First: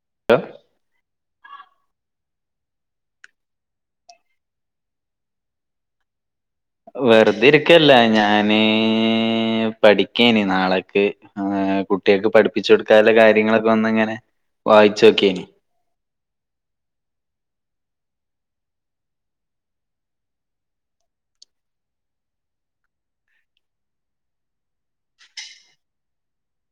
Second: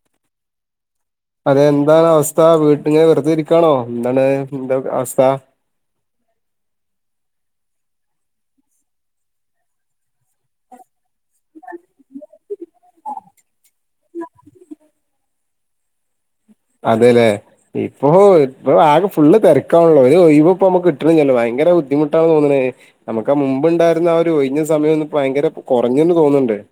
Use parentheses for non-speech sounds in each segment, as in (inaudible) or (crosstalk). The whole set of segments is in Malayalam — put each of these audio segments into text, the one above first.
(inaudible) അതെ എന്താണ് അവസ്ഥ വീട്ടിങ്ങനെ വെറുതെ ഇരിക്കാണോ എന്താണ് എന്താ അവസ്ഥ (inaudible) വെറുതെരിക്കല്ല ഞാന് പഠിക്കനി നാളക്ക് ആഹ് കുട്ടികക്ക് പഠി പ്പിച്ചു കൊടുക്കാനൊള്ള കാര്യങ്ങളൊക്കെ ഒന്ന്ങ്ങനെ വായിച്ചു നോക്കിനി- അതെല്ലേ ഇപ്പൊ ഇപ്പൊ ആകെ ഫുള്ള് തെരക്കാണല്ലോ ഒരു ഒയിവ് ഇപ്പ നമുക്ക് കിട്ടണില്ലല്ലോ ഭ ഭയങ്കര ബുദ്ധിമുട്ടാണ് തോന്നണേ നമുക്ക് ആ മുമ്പ്ണ്ടായിരുന്ന ആ ഒരു ഒഴിഞ്ഞ സമയം കുറഞ്ഞെന്ന് തോന്നുണണ്ട് (inaudible)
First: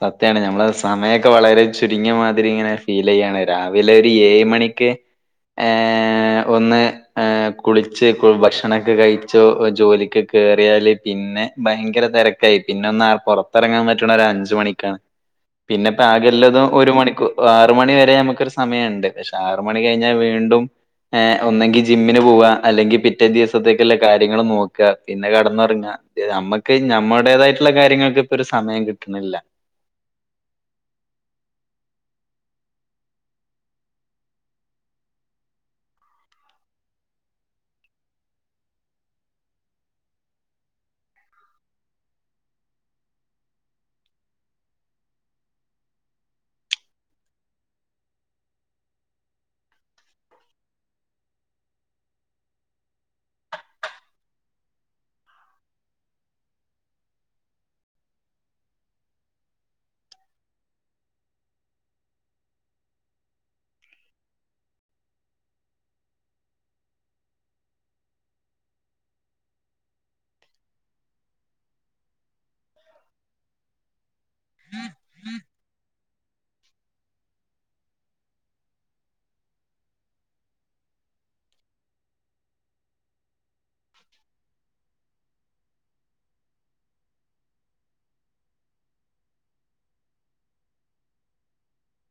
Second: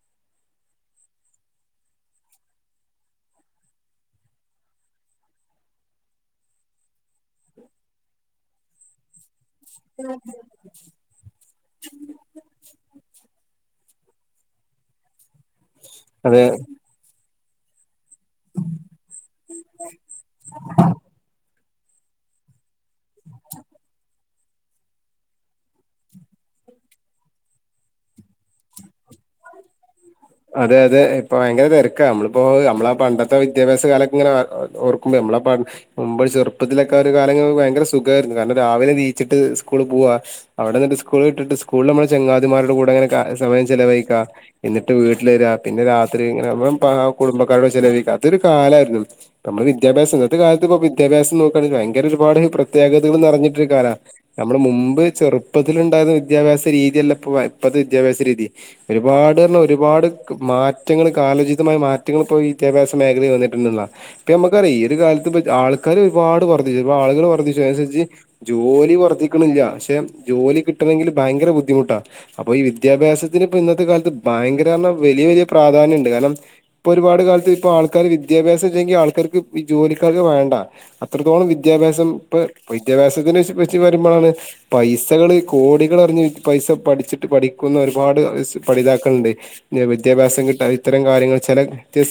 സത്യാണ് നമ്മള സമയൊക്കെ വളരെ ചുരുങ്ങിയ മാതിരി ഇങ്ങനെ ഫീൽ ചെയ്യാണ് രാവിലെ ഒരു ഏയ്‌ മണി ക്ക്‌ ആഹ് ഒന്ന് ആഹ് കുളിച്ച് ഭക്ഷണൊക്കെ കഴി ജോ ജോലിക്ക് കേയറിയാല് പിന്നെ ഭയങ്കര തെരക്കായി പിന്നെ ഒന്ന പൊറ ത്തെറങ്ങാൻ പറ്റണ ഒരഞ്ചു മണിക്കാണ് പിന്നെ അതെ പാകല്ലതും ഒരു മണിക്കു ആറ് മണി വരെ നമുക്കൊരു സമയൊണ്ട് പക്ഷെ ആറ് മണി കഴിഞ്ഞാ വീണ്ടും ഏ ഒന്നെങ്കിൽ ജിമ്മിന് പോവാ അല്ലെങ്കിൽ പിറ്റേ ദിവസത്തേക്കെള്ള കാര്യ കാര്യങ്ങള് നോക്ക പിന്നെ കെടന്നൊറങ്ങ നമ്മക്ക് ഞമ്മളുടേതായിട്ടുള്ള കാര്യങ്ങൾക്ക് ഒരു സമയം കിട്ടണില്ല അതെ അതെ ഇപ്പ ഭയങ്കര തിരക്കാ നമ്മളിപ്പോ നമ്മളാ പണ്ടത്തെ വിദ്യാഭ്യാസ കാലക്കെ ഇങ്ങനെ ഓർക്കുമ്പോ ആ പണ്ട് നമ്മളെ മുമ്പ് ചെറുപ്പത്തിലൊക്കെ ഒരു കാല ഭയങ്കര സുഖമായിരുന്നു കാരണം രാവിലെ ണീച്ചിട്ട് സ്കൂള് പോവാ അവിടെ നിന്നിട്ട് സ്കൂളിട്ടിട്ട് സ്കൂളിൽ നമ്മള് ചങ്ങാതിമാരുടെ കൂടെ അങ്ങനെ സമയം ചിലവഴിക്കാ എന്നിട്ട് വീട്ടില് വര്യാ പിന്നെ രാത്രി ഇങ്ങനെ ഇപ്പ ആ കുടുംബക്കാരോട് ചെലവഴിക്കാ അതൊരു കാലാരുന്നു നമ്മള് വിദ്യ ഇന്നത്തെ കാലത്ത് ഇപ്പോ വിദ്യാഭ്യാസം നോക്കയാണെങ്കി ഭയങ്കര ഒരുപാട് പ്രത്യേകതകള് നെറഞ്ഞിട്ടൊരു കാലാ നമ്മള് മും മ്പ് ചെറുപ്പത്തില് ണ്ടായിരുന്ന വിദ്യാഭ്യാസ രീതിയല്ല ഇപ്പ ഇപ്പത്തെ വിദ്യാഭ്യാസ രീതി ഒരുപാട് ള്ള ഒര് പാട് മാറ്റങ്ങള് കാലോചിതമായ മാറ്റങ്ങള് ഇപ്പൊ വിദ്യാഭ്യാസ മേഖലയിൽ വന്നിട്ടുണ്ട്‌ള്ള ഇപ്പൊ നമ്മുക്കറിയാം ഈ ഒരു കാലത്ത് ഇപ്പ ആള്ക്കാര് ഒരുപാട് വർദ്ധിച്ചു ആളുകള് വർദ്ധിച്ചു അനുസരിച്ച് ജോലി വർദ്ധിക്കണില്ല പക്ഷെ ജോലി കിട്ടണെങ്കില് ഭയങ്കര ബുദ്ധിമുട്ടാ അപ്പൊ ഈ വിദ്യാഭ്യാസത്തിന് ഇപ്പ ഇന്നത്തെ കാലത്ത് ഭയങ്ക കാരണം വെലിയ വെലിയ പ്രാധാന്യണ്ട് കാരണം ഇപ്പൊരുപാട് കാലത്ത് ഇപ്പ ആൾക്കാര് വിദ്യാഭ്യസ ഇല്ലെങ്കിൽ ആൾക്കാർക്ക് വി ജോലിക്കാർക്ക് വേണ്ട അത്രത്തോളം വിദ്യാഭ്യാസം ഇപ്പൊ വിദ്യാഭ്യാസത്തിന് വച്ച് വച്ച് വരുമ്പോഴാണ് പൈസകള് കോടികളറിഞ്ഞ് പൈസ പഠിച്ചിട്ട് പഠിക്കുന്ന ഒരുപാട് എസ് പഠിതാക്കള്ണ്ട് ഞ് വിദ്യാഭ്യാസം കിട്ട ഇത്തരം കാര്യങ്ങൾ ചിലത് ത്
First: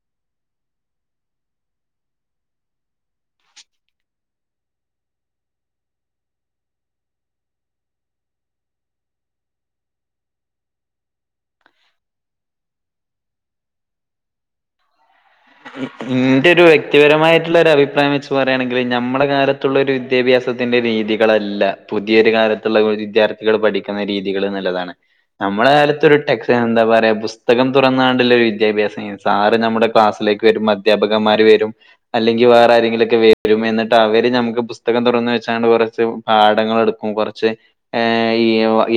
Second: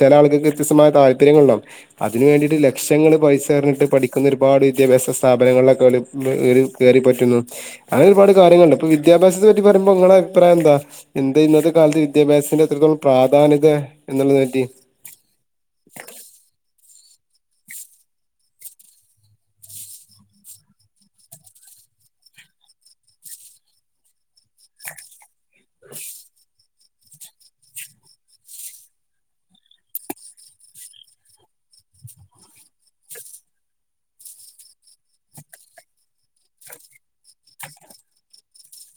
ചെലേ ആള്കക്ക് ത്യസ്തമായ താല്പര്യങ്ങളുണ്ടാവും അത് തിന് വേണ്ടീട്ട് ലക്ഷങ്ങള് പൈസയെറിഞ്ഞിട്ട് പഠിക്കുന്ന ഒരുപാട് വിദ്യാഭ്യാസ സ്ഥാപനങ്ങളിലൊക്കെ ഓല് (unintelligible) കേറി പ റ്റുന്നു അങ് ഒരുപാട് കാര്യങ്ങള്ണ്ട് പ്പൊ വിദ്യാഭ്യാസത്തെ പറ്റി പറയ്മ്പോ ങ്ങളെ അഭിപ്രായം എന്താ എന്തേന്നത്തെ കാൽത്ത് വിദ്യാഭ്യാസ്ത്തിന്റെ എത്രത്തോളം പ്രാധാന്യത ന്നുള്ളതിനെറ്റി ഉം ഇന്റെ ഒരു വ്യ ക്തിപരമായിട്ടുള്ള ഒരു അഭിപ്രായം വെച്ച് പറയാണെങ്കിൽ ഞമ്മടെ കാലത്തുള്ള ഒരു വിദ്യാഭ്യാസത്തിന്റെ രീതികളല്ല പുതിയൊരു കാലത്തുള്ള ഓര് വിദ്യാർത്ഥികള് പഠിക്കുന്ന രീതികള് നല്ലതാണ് നമ്മടെ കാലത്ത് ഒരു ടെക്സ് എന്താ പറയാ പുസ്തകം തുറന്നാണ്ടല്ലെ ഒരു വിദ്യാഭ്യാസം സാറ് നമ്മുടെ ക്ലാസിലേക്ക് വരും അധ്യാപകന്മാര് വരും അല്ലെങ്കിൽ വേറെ ആരെങ്കിലൊക്കെ വരും എന്നിട്ട് അവര്ഞമക്ക് പുസ്തകം തുറന്ന് വെ ച്ചാണ് കുറച്ച് പാഠങ്ങളെടുക്കും കുറച്ച് ഏ ഈ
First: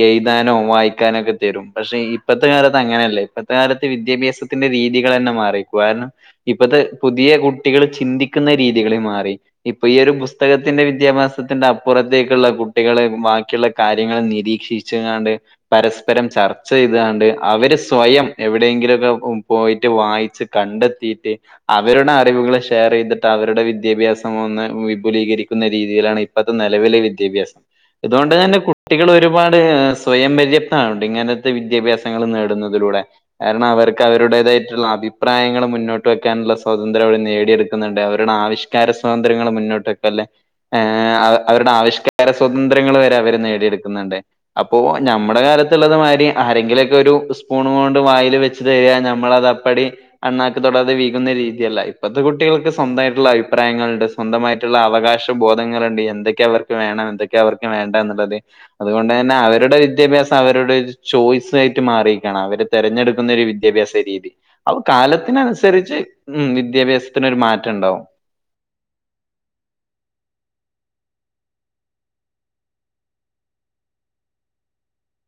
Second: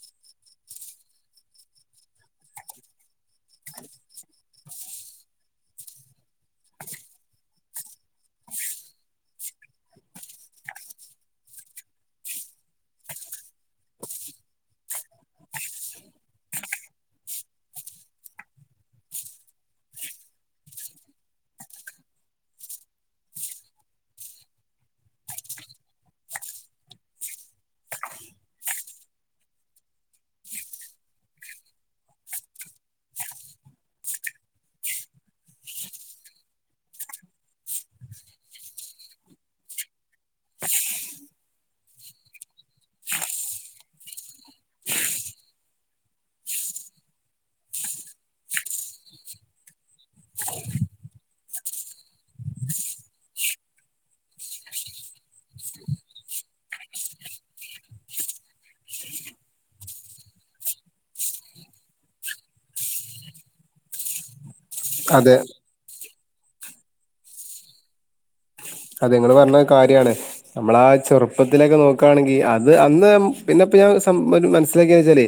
എയുതാനോ വായിക്കാനൊക്കെ താ തരും പക്ഷെ ഇപ്പത്തെ കാലത്ത് അങ്ങനെയല്ല ഇപ്പത്തെ കാലത്ത് വിദ്യാഭ്യാസത്തിന്റെ രീതികള്ന്നെ മാറി കാരണം ഇപ്പത്തെ പുതിയ കുട്ടികള് ചിന്തിക്കുന്ന രീതികളേ മാറി ഇപ്പൊ ഈ ഒരു പുസ്തകത്തിന്റെ വിദ്യാഭ്യാസ ത്തിന്റെ അപ്പുറത്തേക്കുള്ള കുട്ടികളേ ബാക്കിയുള്ള കാര്യങ്ങള് നിരീക്ഷിച്ചിങ്ങാണ്ട് പരസ്പരം ച ചർച്ച ചെയതാണ്ട് അവര് സ്വയം എവിടെയെങ്കിലുക്കെ പോയിട്ട് വായിച്ച് കണ്ടെത്തിയിട്ട് അവരുടെ അറിവുകൾ ഷെയറെയ്തിട്ട് അവരുടെ വിദ്യാഭ്യാസം ഒന്ന് വിപുലീകരിക്കുന്ന രീതിയിലാണ് ഇപ്പ അത് നെലവിലെ വിദ്യാഭ്യാസം ഇതുകൊണ്ട് തന്നെ കുട്ടികൾ ഒരുപാട് സ്വയം പര്യാപ്താവ്ണ്ട് ഇങ്ങനത്തെ വിദ്യാഭ്യാസങ്ങൾ നേടുന്നതിലും കാരണം അവർക്ക് അവരുടേതായിട്ടുള്ള അഭിപ്രായങ്ങൾ മുന്നോട്ട് ട്ട് വെക്കാനുള്ള സ്വാതന്ത്ര്യ അവര് നേടിയെടുക്കുന്നുണ്ട് അവരുടെ ആവിഷ്കാര സ്വാതന്ത്ര്യങ്ങള് മുന്നോട്ട് വക്ക അല്ലേ അവരുടെ ആവിഷ്കാര സ്വാതന്ത്രയങ്ങൾ വരെ അവര് നേടിയെട്ക്ക്ന്ന്ണ്ട് അപ്പോ ഞമ്മടെ ക്കത്ത്ള്ളത് മായിരി ആരെങ്കിലെക്കെ ഒരു സ്പൂൺകൊണ്ട് വായിൽ വെച്ച്തര ഞമ്മളത് അപ്പടി അണ്ണാക്ക് തൊടാതെ വിഴുങ്ങുന്ന രീതിയല്ല ഇപ്പത്തെ കുട്ടികൾക്ക് സ്വന്തായിട്ട്ള്ള അഴിപ്രായങ്ങള്ണ്ട് സ്വന്തമായിട്ട്ള്ള അവകാശ ബോധ ഇങ്ങറണ്ടി എന്തൊക്കെ അവർക്ക് വേണം എന്തൊക്കെ അവർക്ക് വേണ്ട എന്നുള്ളത് അതുകൊണ്ട്ന്നെ അവരുടെ വിദ്യാഭ്യാസം അവരുടെ വ്ടൊരു ചോയ്സ്ആയിട്ട് മാറീക്കാണ് അവര് തെരഞ്ഞെടുക്കുന്ന ഒരു വിദ്യാഭ്യാസ രീതി അപ്പൊ അതെ. കാലത്തിനനുസരിച്ച് ഉം വിദ്യാഭ്യാസത്തിനൊരു മാറ്റംണ്ടാവും അതെ ഇങ്ങള് പറഞ്ഞത് കാര്യണ് അമ്മളാ ചെറുപ്പത്തിലൊക്കെ നോക്ക് ആണെങ്കിൽ അത് അന്ന് പിന്നെ ഇപ്പം ഞാൻ സം മനസ്സിലാക്കിച്ചാലേ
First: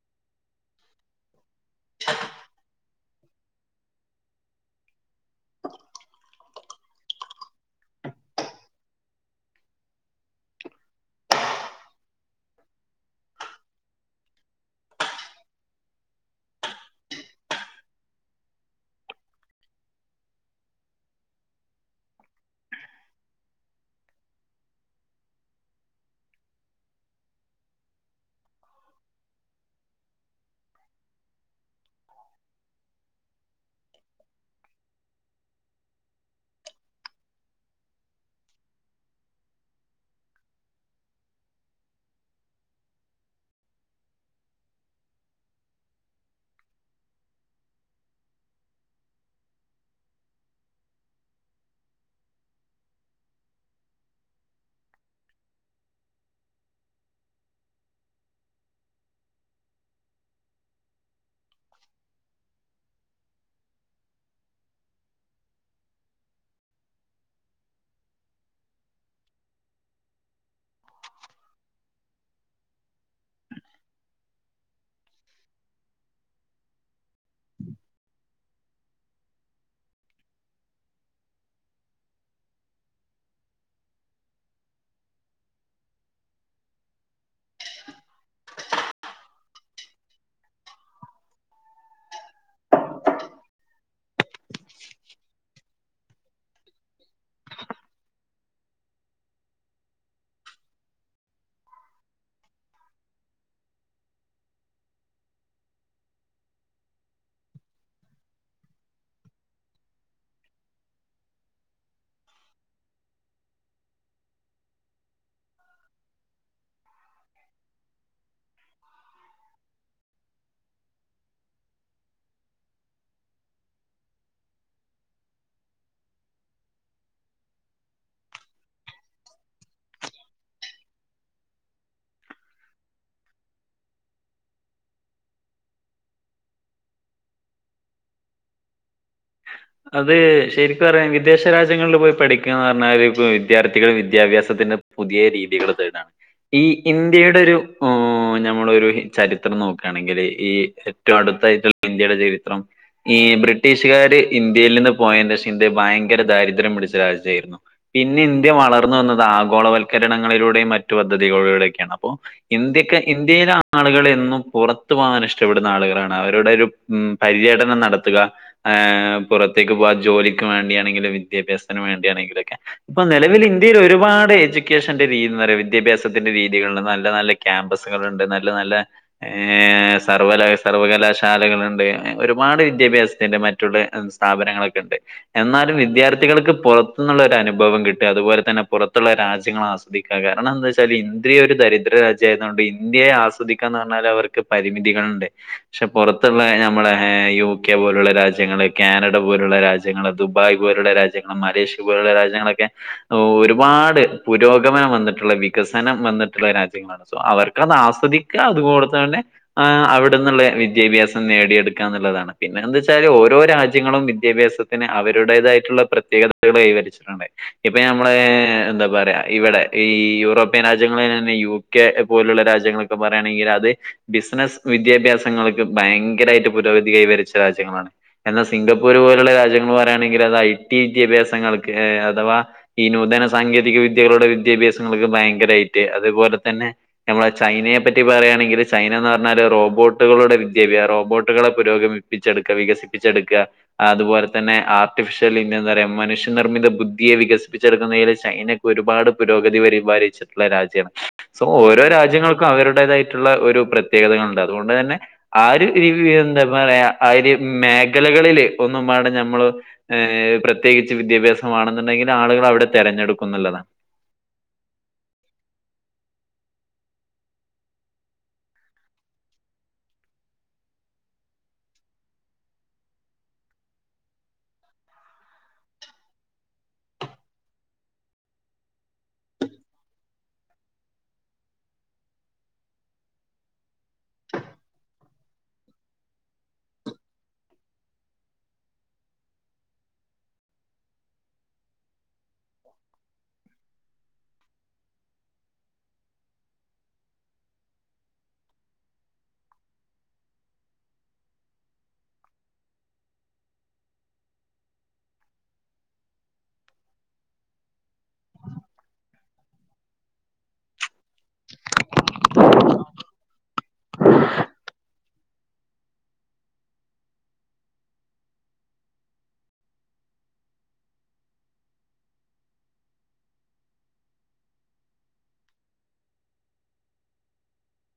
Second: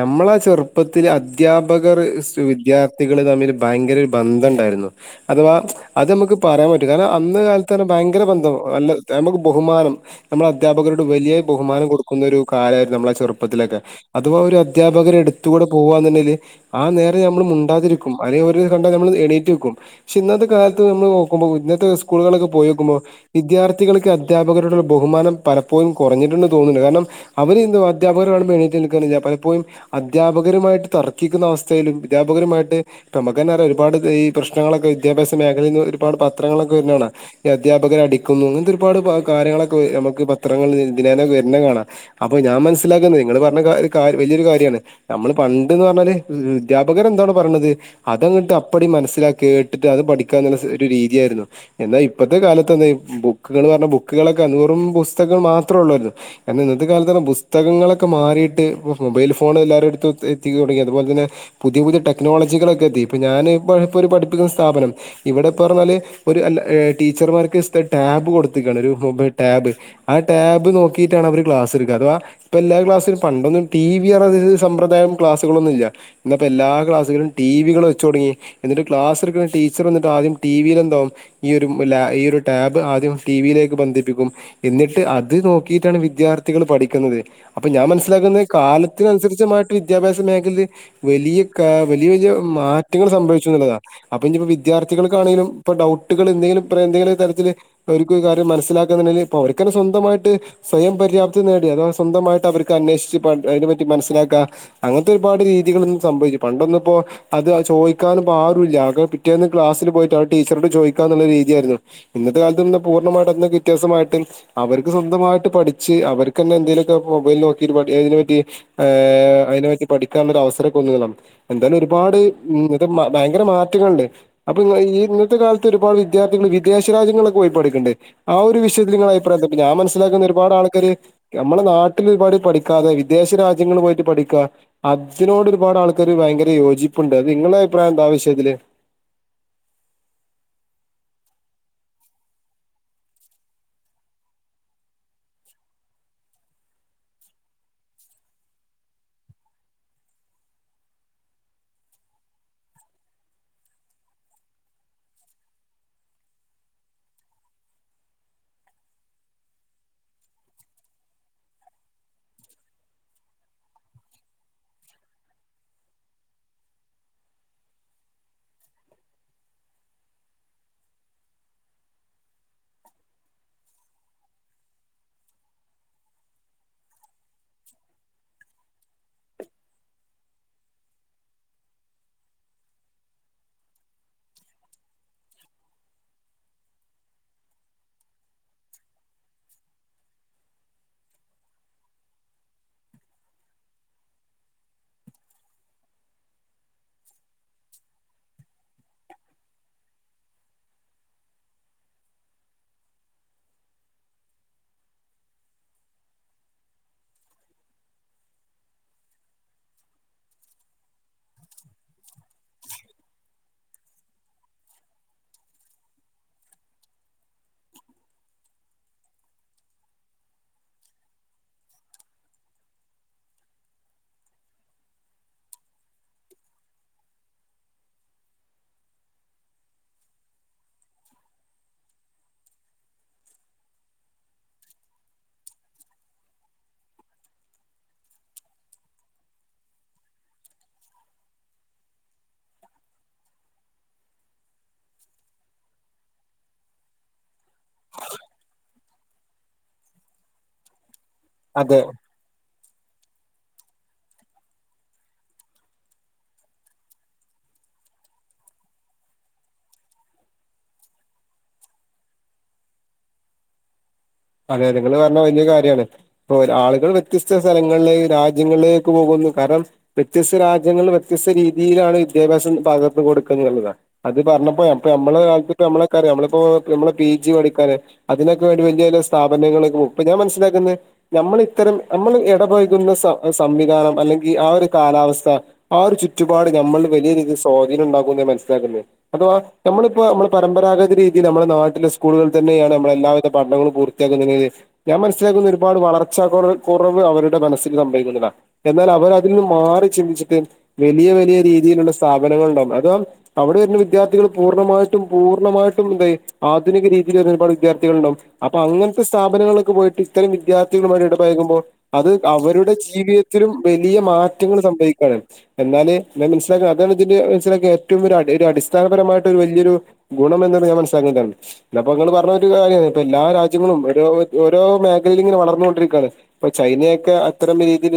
നമ്മളെ ചെറുപ്പത്തിൽ അ അധ്യാപകർ സ് വിദ്യാർ തികൾ തമ്മില് ഭയങ്കര ഒരു ബന്ധണ്ടായിരുന്നു അഥവാ അത് നമക്ക് പറയാൻ പറ്റും കാരണം അന്ന് കാല ത്തറെ ഭയങ്കര ബന്ധം അല്ല അമ്മക്ക് ബഹുമാനം നമ്മുടെ അധ്യാപകരോട് വലിയ ബഹുമാനം കൊടുക്കുന്നൊരു കാ അതായത് നമ്മളെ ചെറുപ്പത്തിെലെക്കെ അഥവാ ഒര് അധ്യാപകര് എടുത്തൂടെ പോവാന്ന്ണ്ടെൽ ആ നേരെ ഞമ്മൾ മു ട്ടാതിരിക്കും ആരെ ഒര്കണ്ടാ ഞമ്മള് എണീറ്റ്ക്കും പക്ഷെ ഇന്നത്തെ കാലത്ത് നമ്മൾ നോക്കുമ്പോ ഇന്നത്തെ സ്കൂളുകളൊക്ക പോയോക്കുമ്പോ വിദ്യാർത്ഥികൾക്ക് അധ്യാപകരോടുള്ള ബഹുമാനം പലപ്പോഴും കുറഞ്ഞിട്ടുണ്ട് തോന്ന്ണ്ട് കാരണം അവ അവരിന്ത് വധ്യാപകര് കാണുമ്പോ എണീറ്റ് നിൽക്ക്ണില്ല പലപ്പോയും അധ്യാപകരുമായിട്ട് തർക്കിക്കുന്ന അവസ്ഥയിലും അധ്യാപകരും മായിട്ട് ഇപ്പമ്മക്കെന്നെ അറയ ഒരുപാട് ഇത് ഈ പ്രശ്നങ്ങളൊക്കെ വിദ്യാഭ്യാസ മേഖലയിൽന്ന് ഒരുപാട് പത്രങ്ങളൊക്കെ വെര്ണെ കാണാം ഈ അധ്യാപകര അടിക്കുന്നുന്ന് ഇന്തൊരുപാട്പ്പ കാര്യങ്ങളൊക്കെ അമ്മക്ക് പത്രങ്ങൾ ദിനേനെ വെര്ണത് കാണാം അപ്പൊ ഞാൻ മനസ്സിലാക്കുന്നത് ഇങ്ങള് പറഞ്ഞ ക വല്ല്യരു കാര്യാണ് അമ്മള് പണ്ട്ന്ന് പറഞ്ഞാല് ധ്യാപകര് എന്തണോ പ പെണ്ണത് അതങ്ങട്ട് അപ്പടി മനസ്സിലാ കേട്ടിട്ട് അത് പഠിക്കാന്ന്ള്ള ഒര് രീതിയായിരുന്നു എന്നാ ഇ ഇപ്പത്തെ കാലത്തെന്തെ ബുക്കുകൾ പറഞ്ഞ ബുക്കുകളൊക്കെ വെറും പുസ്തകങ്ങൾ മാത്രേ ഉള്ളല്ലോ എന്നാ ഇന്നത്തെ കാലത്ത് പുസ്തകങ്ങളൊക്കെ മാറിയിട്ട് മൊബൈൽ ഫോൺ എല്ലാരെടുത്തു എത്തിതൊടങ്ങി അതുപോലെതന്നെ പുതിയ പുതിയ ട്ടക്ക് ക്നോളജികളൊക്കെ എത്തി ഇപ്പോ ഞാൻ ഇപ്പോ ഒരു പഠിപ്പിക്കുന്ന സ്ഥാപനം ഇവിടെപ്പ പറഞ്ഞാല്‌ ഒര് അല്ല ടീച്ചർമാർക്ക് ഇഷ്ട ടാബ് കൊടുത്തിക്കാണ് ഒരു മൊബൈ ടാബ് ആ ടാബ് നോക്കിട്ടാണ് അവര് ക്ലാസ് എടുക്ക അഥവാ ഇപ്പൊ എല്ലാ ക്ലാസിലും പണ്ടൊന്നും ടി വി അറഞ്ഞ സമ്പ്രദായം ക്ലാസുകളൊന്നും ഇല്ല ഇന്ന്പ്പോ എല്ലാ ക്ലാ ക്ലാസ് കൾ ടി വി കൾ വെച്ച്തൊടങ്ങി എന്നിട്ട് ക്ലസെട്ക്ക്ണ ടീച്ചർവന്ന്ട്ട് ആദ്യം ടി വിൽ എന്താവും ഈ ഒര് ഡു മ്‌ല ഈ ഒര് ടാബ് ആദ്യം ടി വിലേക്ക് ബന്ധിപ്പിക്കും എന്നിട്ട് അത് നോക്കിയിട്ടാണ് വിദ്യാർഥികൾ പഠിക്കുന്നത് അപ്പൊ ഞാൻ മനസ്സിലാക്കുന്നത് കാലത്തിനനുസരിച്ച്മായിട്ട് വിദ്യാഭ്യാസ മേഖലൽ വെലിയ ഭവിക്ക വലിയ വലിയ മാറ്റങ്ങൾ സംഭവിച്ചുന്നുള്ളതാ അപ്പ ഇഞ്പ്പ വിദ്യാർത്ഥികൾക്കാണെലും ഇപ്പം ഡൗട്ട് കൾ എന്തെങ്കിലും ഇപ്ര എന്തെങ്കിലു ഒരു തരത്തിൽ ഒര്ക്ക് ഒരു കാര്യം മനസ്സിലക്കന്ന്ണ്ടേല് ഇപ്പോ ഓര്കെന്നെ സ്വന്തമായിട്ട് സ്വയം പര്യ പ്രാപ്തിനേടി അത സ്വന്തമായിട്ട് അവര്ക്ക് അന്വേഷിച്ച് അയിനെ പറ്റി മനസ്സിലാക്ക അങ്ങൻത്തെ ഒരുപാട് രീതികൾ ഇന്ന് സ പണ്ടൊന്നുപ്പോ അത് അഹ് ചോയിക്കാനും പാരൂല്ല അഒക്കെ പിറ്റേന്ന് ക്ലാസില് പോയിട്ട് ആ ടീച്ചറൊട് ചോയി ത്തന്ളൊര് രീതിയായിരുന്നു ഇന്നത്തെ കാലത്ത്ന്ന് പൂർണ്ണമായിട്ട് എന്തെങ്കി വ്യത്യാസമായിട്ട് അവർക്ക് സ്വന്തമായിട്ട് പഠിച്ച് അവര്ക്ക്ന്നെ എന്തെിലു ഒക്കെ മൊബൈൽ നോക്കി അതിനെ പറ്റി എയ്നെപറ്റി അതിനെ പറ്റി പഠിക്കാനുള്ളൊ അവസരൊക്കെന്ന് എന്താലും ഒരുപാട് ഭയങ്കര മാറ്റങ്ങള്ണ്ട് അപ്പൊ ഈ ഇന്നത്തെ കാല ഇപ്പ ഒരുപാട് വിദ്യാത്ഥികൾ വിദേശ്യ രാജ്യങ്ങളൊക്കെ പോയി പഠിക്ക്ണ്ട് ആ ഒരു വിഷയത്തില് ഇങ്ങളെ അഭിപ്രായം എന്ത ഞാൻ മനസിലാക്കുന്ന ഒരുപാടാൾ മ്മക്കൊര് ഞമ്മളെ നാട്ടില് ഒരുപാട് പഠിക്കാതെ വിദേശ രാജ്യങ്ങളിൽ പോയിട്ട് പഠിക്കാ അതിനോട് ഒര് ഒരുപാട് ആൾക്കാര് ഭയങ്കര യോജിപ്പ്ണ്ട് അത് ഇങ്ങളെ അഭിപ്രായം എന്ത ആവിഷയത്തില് അത് ശരിക്ക് പറയാണങ്കി വിദേശ രാജ്യങ്ങളിൽ പോയി പഠിക്കാന്ന് പറഞ്ഞാല് ഇപ്പം വിദ്യാർത്ഥികള് വിദ്യാഭ്യാസം പിന്നെ പുതിയെ രീതികള് തേട്ആണ് ഈ ഇന്ത്യയുടെ ഒരു ഞമ്മെളഒരു ചരിത്രം നോക്ക്ണെങ്കിൽ ഈ ഏറ്റവും അടു അത്തായിത്തൽ ഇന്ത്യയുടെ ചരിത്രം ഈ ബ്രിട്ടീഷ്‌ക്കാര് ഇന്ത്യയിൽ നിന്ന് പോയേന്റെശേഷം ഇന്ത്യ ഭയങ്കര ദാരിദ്ര്യം പിടിച്ച രാജ്യായിരുന്നു പിന്നെ ഇന്ത്യ വളർന്നുവന്നത ആഗോളവൽക്കരണങ്ങളിലൂടെയും മറ്റു പദ്ധതികളിലൂടെയൊക്കെയാണ് അപ്പോ ഇന്ത്യക്ക് ഇന്ത്യയിലെ ആളുകൾ എന്നും പുറത്തു പോകാൻ ഇഷ്ടപ്പെടുന്ന ആളുകളാണ് അവരുടെ ഒരു പര്യടനം നടത്തുക എ പുറത്തേക്ക് പോവാൻ ജോലിക്ക് വേണ്ടിയാണെങ്കിലും വിദ്യാഭ്യാസത്തിന് വേണ്ടിയാണെങ്കിലുംക്കെ ഇപ്പൊ നിലവിൽ ഇന്ത്യയിൽ ഒരുപാട് ന്യൂ എജ്യൂക്കേഷന്റെ രീതി പറയ വിദ്യാഭ്യാസത്തിന്റെ രീതികള് നല്ല നല്ല ക്യാമ്പസുകളുണ്ട് നല്ല നല്ല ഏ സർവല സർവകലാശാലകളുണ്ട് ഒരുപാട് വിദ്യാഭ്യാസണ്ട് മറ്റുള്ള സ്ഥാപനങ്ങളൊക്കെ ഉണ്ട് എന്നാലും വിദ്യാർത്ഥികൾക്ക് പുറത്തുനിള്ളൊരു അനുഭവം കിട്ടും അതുപോലെ തന്നെ പുറത്തുള്ള രാജ്യങ്ങൾ ആസ്വദിക്കുക കാരണം എന്താ വെച്ചാൽ ഇന്റെ ഒരു ദരിദ്ര രാജ്യയതോണ്ട് ഇന്ത്യയെ ആസ്വദിക്കന്ന് പറഞ്ഞാൽ അവർ അവർക്കു പരിമിതികളുണ്ട് പക്ഷെ പുറത്തുള്ള നമ്മളെ യു കെ പോലുള്ള രാജ്യങ്ങളെ കാനഡ പോലുള്ള രാജ്യങ്ങള് ദുബായ് പോലുള്ള രാജ്യങ്ങള് മലേഷ്യ പോലുള്ള രാജ്യങ്ങളൊക്കെ ഒരുപാട് പുരോഗമനം വന്നിട്ടുള്ള വികസനം വന്നിട്ടുള്ള രാജ്യങ്ങളാണ് അവർക്കത് ആസ്വദിക്കുക അതു എന്താണ് അവിടെന്നുള്ള വിദ്യാഭ്യാസം നേടിയെടുക്കുക എന്നുള്ളതാണ് പിന്നെ എന്തെച്ചാൽ ഓരോ രാജ്യങ്ങളും മിഥ്യ ങ്ങ ളും വിദ്യാഭ്യാസത്തിന് അവരുടേതായിട്ടുള്ള പ്രത്യേകതകൾ കൈവരിച്ചിട്ടുണ്ട് ഇപ്പൊ നമ്മള എന്താ പറയ ഇവിടെ ഈ യൂറോപ്യൻ രാജ്യങ്ങൾ തന്നെ യു കെ പോലുള്ള രാജ്യങ്ങളൊക്കെ പറയുകയാണെങ്കിൽ അത് ബിസിനസ് വിദ്യാഭ്യാസങ്ങൾക്ക് ഭയങ്കരയിട്ട് പുരോഗതി കൈവരിച്ച രാജ്യങ്ങളാണ് എന്നാ സിംഗപ്പൂർ പോലുള്ള രാജ്യങ്ങൾ പറയുകയാണെങ്കിൽ അത് ഐ ടി വിദ്യാഭ്യാസങ്ങൾക്ക് അഥവാ ഈ നൂതന സ സാങ്കേതിക വിദ്യകളുടെ വിദ്യാഭ്യാസങ്ങൾ ഭയങ്കരയിട്ട് അതുപോലെ തന്നെ നമ്മളെ ചൈനയെ പറ്റി പറയുകയാണെങ്കി ചൈന എന്ന് പറഞ്ഞാൽ റോബോട്ടുകളുടെ വിദ്യാഭിയ റോബോട്ടുകളെ പുരോഗമിപ്പിച്ചെടുക്കുക വികസിപ്പിച്ചെടുക്കുക അതുപോലെ തന്നെ ആർട്ടിഫിഷ്യൽ ഇന്ത്യ എന്താ പറയാ മനുഷ്യനിർമ്മിത ബുദ്ധിയെ വികസിപ്പിച്ചെടുക്കുന്നതി ചൈനക്ക് ഒരുപാട് പുരോഗതി പരിപാലിച്ചിട്ടുള്ള രാജ്യം സോ ഓരോ രാജ്യങ്ങൾക്കും അവരുടെ അവര്തായിട്ടുള്ള ഒരു പ്രത്യേകതകൾ ഉണ്ട് അതുകൊണ്ട് തന്നെ ആ ഒരു എന്താ പറയാ ആ മേഖലകളിൽ ഒന്നുവേ ണ്ടാ നമ്മൾ ഹ് പ്രത്യേകിച്ച് വിദ്യാഭ്യാസംമാണെന്നുണ്ടെങ്കിൽ ആളുകൾ അവിടെ തെര ടുക്കുന്നുല്ലതാണ് അതെ നിങ്ങള് പറഞ്ഞ വലിയ കാര്യണ് അപ്പോ ആളുകൾ വ്യത്യസ്ത സ്ഥലങ്ങളില് രാജ്യങ്ങളില് പോകുന്ന കാരണം വ്യത്യസ്ത രാജ്യങ്ങൾ വ്യത്യസ്ത രീതിയിലാണ് വിദ്യാഭ്യാസം പകർന്ന് കൊടുക്ക എന്നുള്ളതാണ് ഇത് പറഞ്ഞപ്പ മ്മളെ കാലത്ത് നമ്മളക്കറിയാം നമ്മളിപ്പോ നമ്മള് പി ജി പഠിക്കാനായിട്ട് അതിനൊക്കെ ഒരു വേണ്ടി വല സ്ഥാപനങ്ങൾ ഇപ്പ ഞാൻ മനസ്സിലാക്കുന്നത് നമ്മൾ ഇത്തരം നമ്മൾ ഇടപഴകുന്ന സംവിധാനം അല്ല ഇ ആ ഒരു കാലാവസ്ഥ ആ ഒരു ചുറ്റുപാട് നമ്മൾ വലിയ രീതിയിൽ സ്വാധീനം ഉണ്ടാകും ന്ന് മനസ്സിലാക്കുന്നെ അഥവാ നമ്മളിപ്പോ നമ്മള പരമ്പരാഗത രീതിൽ നമ്മുടെ നാട്ടിലെ സ്കൂളുകളിൽ തന്നെയാണ് നമ്മള എല്ലാവിധ പഠനങ്ങളും പൂർണ ഞാൻ മനസ്സിലാക്കുന്നത് ഒരുപാട് വളർച്ച കുറവ് അവരുടെ മനസ്സിൽ സംഭവിക്കുന്നതാണ് എന്നാൽ അവർതിന്ന് മാറി ചിന്തിച്ചിട്ട് വലിയ വലിയ രീതിയിലുള്ള സ്ഥാപനങ്ങൾ ഉണ്ടാകാ അഥവാ അവിടെ വരുന്ന വിദ്യാ വിദ്യാർത്ഥികൾ പൂർണ്ണമായിട്ടും പൂർണ്ണമായിട്ടും എന്ത ആധുനിക രീതിയില ഒരുപാട് വിദ്യാർത്ഥികൾ ഉണ്ടാവും അപ്പൊ അങ്ങനെ സ്ഥാപനങ്ങളിലൊക്കെ പോയിട്ട് ഇത്തരം വിദ്യാർത്ഥികളുമായി ഇടപഴകുമ്പോൾ അത് അവരുടെ ജീവിതത്തിലും വലിയ മാറ്റങ്ങൾ സംഭവിക്കാണ് എന്നാല് ഞാൻ മനസ്സിലാക്ക അതാണ് ഇതിന്റെ മനസിലകിയ ഏറ്റവും അടിസ്ഥാന മായിട്ട് ഒരു വലിയൊരു ഗുണം എന്ന്ത് ഞാൻ മനസിലാക്കുന്നതാണ് ങ്ങള് പറഞ്ഞ കാര്യമാണ് എല്ലാ രാജ്യ ഓരോ മേഖലയിൽ ഇങ്ങനെ വളർന്നൊണ്ടിരിക്കയാണ് ചൈനയൊക്കെ അത്തരും റീ തി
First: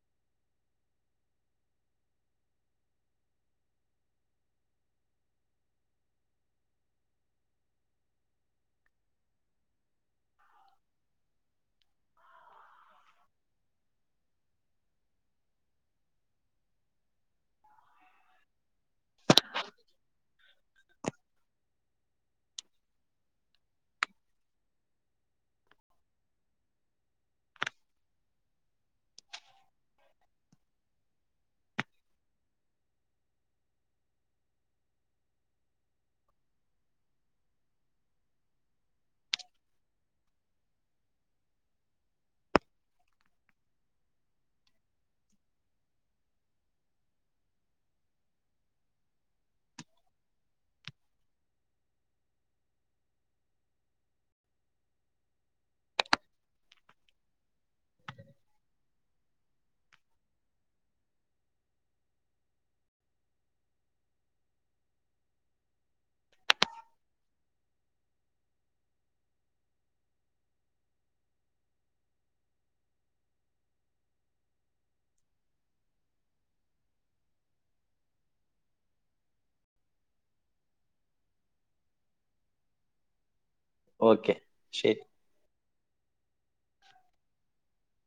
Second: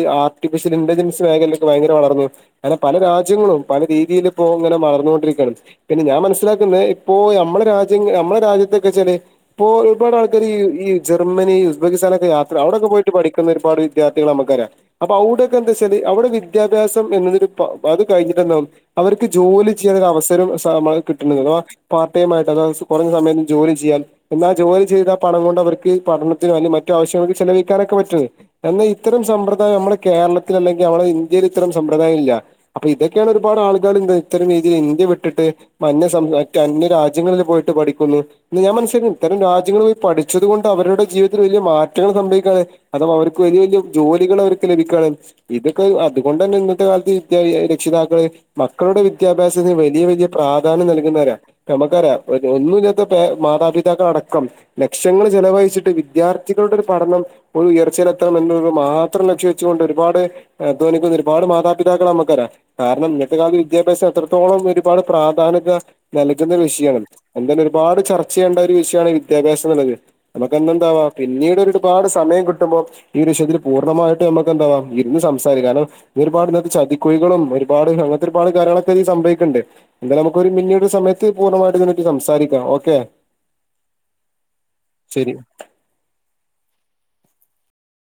സ്യൽ ഇന്റലിൻസ്‌ മേഖലൊക്കെ ഭയങ്കര വളന്നു അനെ പല രാജ്യങ്ങളും പല രീതിയിയിലിപ്പോ ഇങ്ങനെ വളന്നൊണ്ടിരിക്കുകയാണ് പിന്നെ ഞാൻ മനസ്സിലാക്കുന്നെ ഇപ്പോ നമ്മുടെ രാജ്യം നമ്മളുടെ രാജ്യത്തൊക് ചേലെ ഇപ്പോ ഒരുപാട് ആൾക്ക ഈ ജർമ്മനി ഉസ്ബെക്കിസ്ഥാനൻൊക്കെ യാത്ര അവിടെൊക്കെ പോയിട്ട് പഠിക്കുന്ന ഒരുപാട് വിദ്യാർത്ഥികളെ നമുക്കറിയാം അപ്പൊ എന്താച്ചാല് അവിടെ വിദ്യാഭ്യസം എന്നൊരു അത് കഴിഞ്ഞട്ടാവും അവക്ക് ജോലി ചെയ്യാ അവസരം സമയ കിട്ടുന്നുണ്ട്അ പാർട്ടിമൈറ്റ് അതവാ കുറഞ്ഞ സമയത്ത് ജോലി ചെയ്യാൽ എന്നാൽ ജോലി ചെയ്ത പണം കൊണ്ട് അവർക്ക് പഠനത്തിനും അല്ലെങ്കി മറ്റു ആവശ്യങ്ങൾക്ക് ചെലവഴിക്കാനൊക്കെ പറ്റുന്നത് എന്നാൽ ഇത്തരം സമ്പ്രദായം നമ്മകേരള കേരളത്തിൽ അല്ലെങ്കിൽ അവിടെ ഇന്ത്യയിൽ ഇത്തരം സമ്പ്രദായം ഇല്ലാ അപ്പൊ ഇതൊക്കെയാണ് ഒരുപാട് ആുകൾ ഇത്തരം രീതിയിൽ ഇന്ത്യ ട്ട് അന്യ രാജ്യങ്ങളിൽ പോയിട്ട് പഠിക്കുന്നു ഞാൻ മനസിലകനെ ഇത്തരം രാജ്യങ്ങള പഠിച്ചതുകൊണ്ട് അവരുടെ ജീവിതത്തിൽ വലിയ മാറ്റങ്ങൾ സംഭവിക്കാതെ അതവ അവർക്ക് വലിയ വലിയ ജോലികൾ അവർക്ക് ലഭിക്കാൻ ഇതൊക്കെ അതുകൊണ്ട് തന്നെ ഇന്നത്തെ കാലത്ത് മിക്ക രക്ഷിതാക്കള് മക്കളുടെ വിദ്യാഭ്യസത്തിന് വലിയ വലിയ വലിയ പ്രാധാന്യം നൽകുന്നവരാ നമ്മക്കറിയാം ഒന്നും ഇല്ലത്തെ മാതാപിതാക്കളടക്കം ലക്ഷങ്ങൾ ചെലവഴിച്ചിട്ട് വിദ്യാർത്ഥികളുടെ ഒരു പഠനം ഒരു ഉയർച്ചയിലെത്തണം എന്നുള്ളത് മാത്രം ലക്ഷ്യം വെച്ചുകൊണ്ട് ഒരുപാട് (unintelligible) ഒരുപാട് മാതാപിതാക്കൾ നമുക്ക്റിയാം കാരണം ഇന്നത്തെ കാലത്ത് വിദ്യാഭ്യാസം എത്രത്തോളം ഒരുപാട് പ്രാധാന്യത നൽകുന്ന ഒരു വിഷയണ് എന്തെ ഒരുപാട് ചർച്ച ചെയ്യേണ്ട ഒരു വിഷയാ ണ് വിദ്യാഭ്യാസ നമുക്ക് എന്താവാ പിന്നീട് ഒരുപാട് സമയം കിട്ടുമ്പോ ഈ വിഷയത്തിൽ പൂർണ്ണമായിട്ട് നമക്ക് എന്താവാം ഇരുന്ന് സംസാരിക്കും കാരണം ഇ ഒരുപാട് ചതിക്കുഴികളും ഒരുപാട് കള്ളത്തരം ഒരുപാട് കാര്യങ്ങളൊക്കെ ഈ സംഭവിക്കണ്ട് എന്തായാലും നമുക്കൊരു ഒരു പിന്നീട് ഒരു സമയത്ത് പൂർണ്ണമായിട്ട് ഇതിനെ പറ്റി സംസാരിക്കണം ഓക്കെ ഓക്കെ ശരി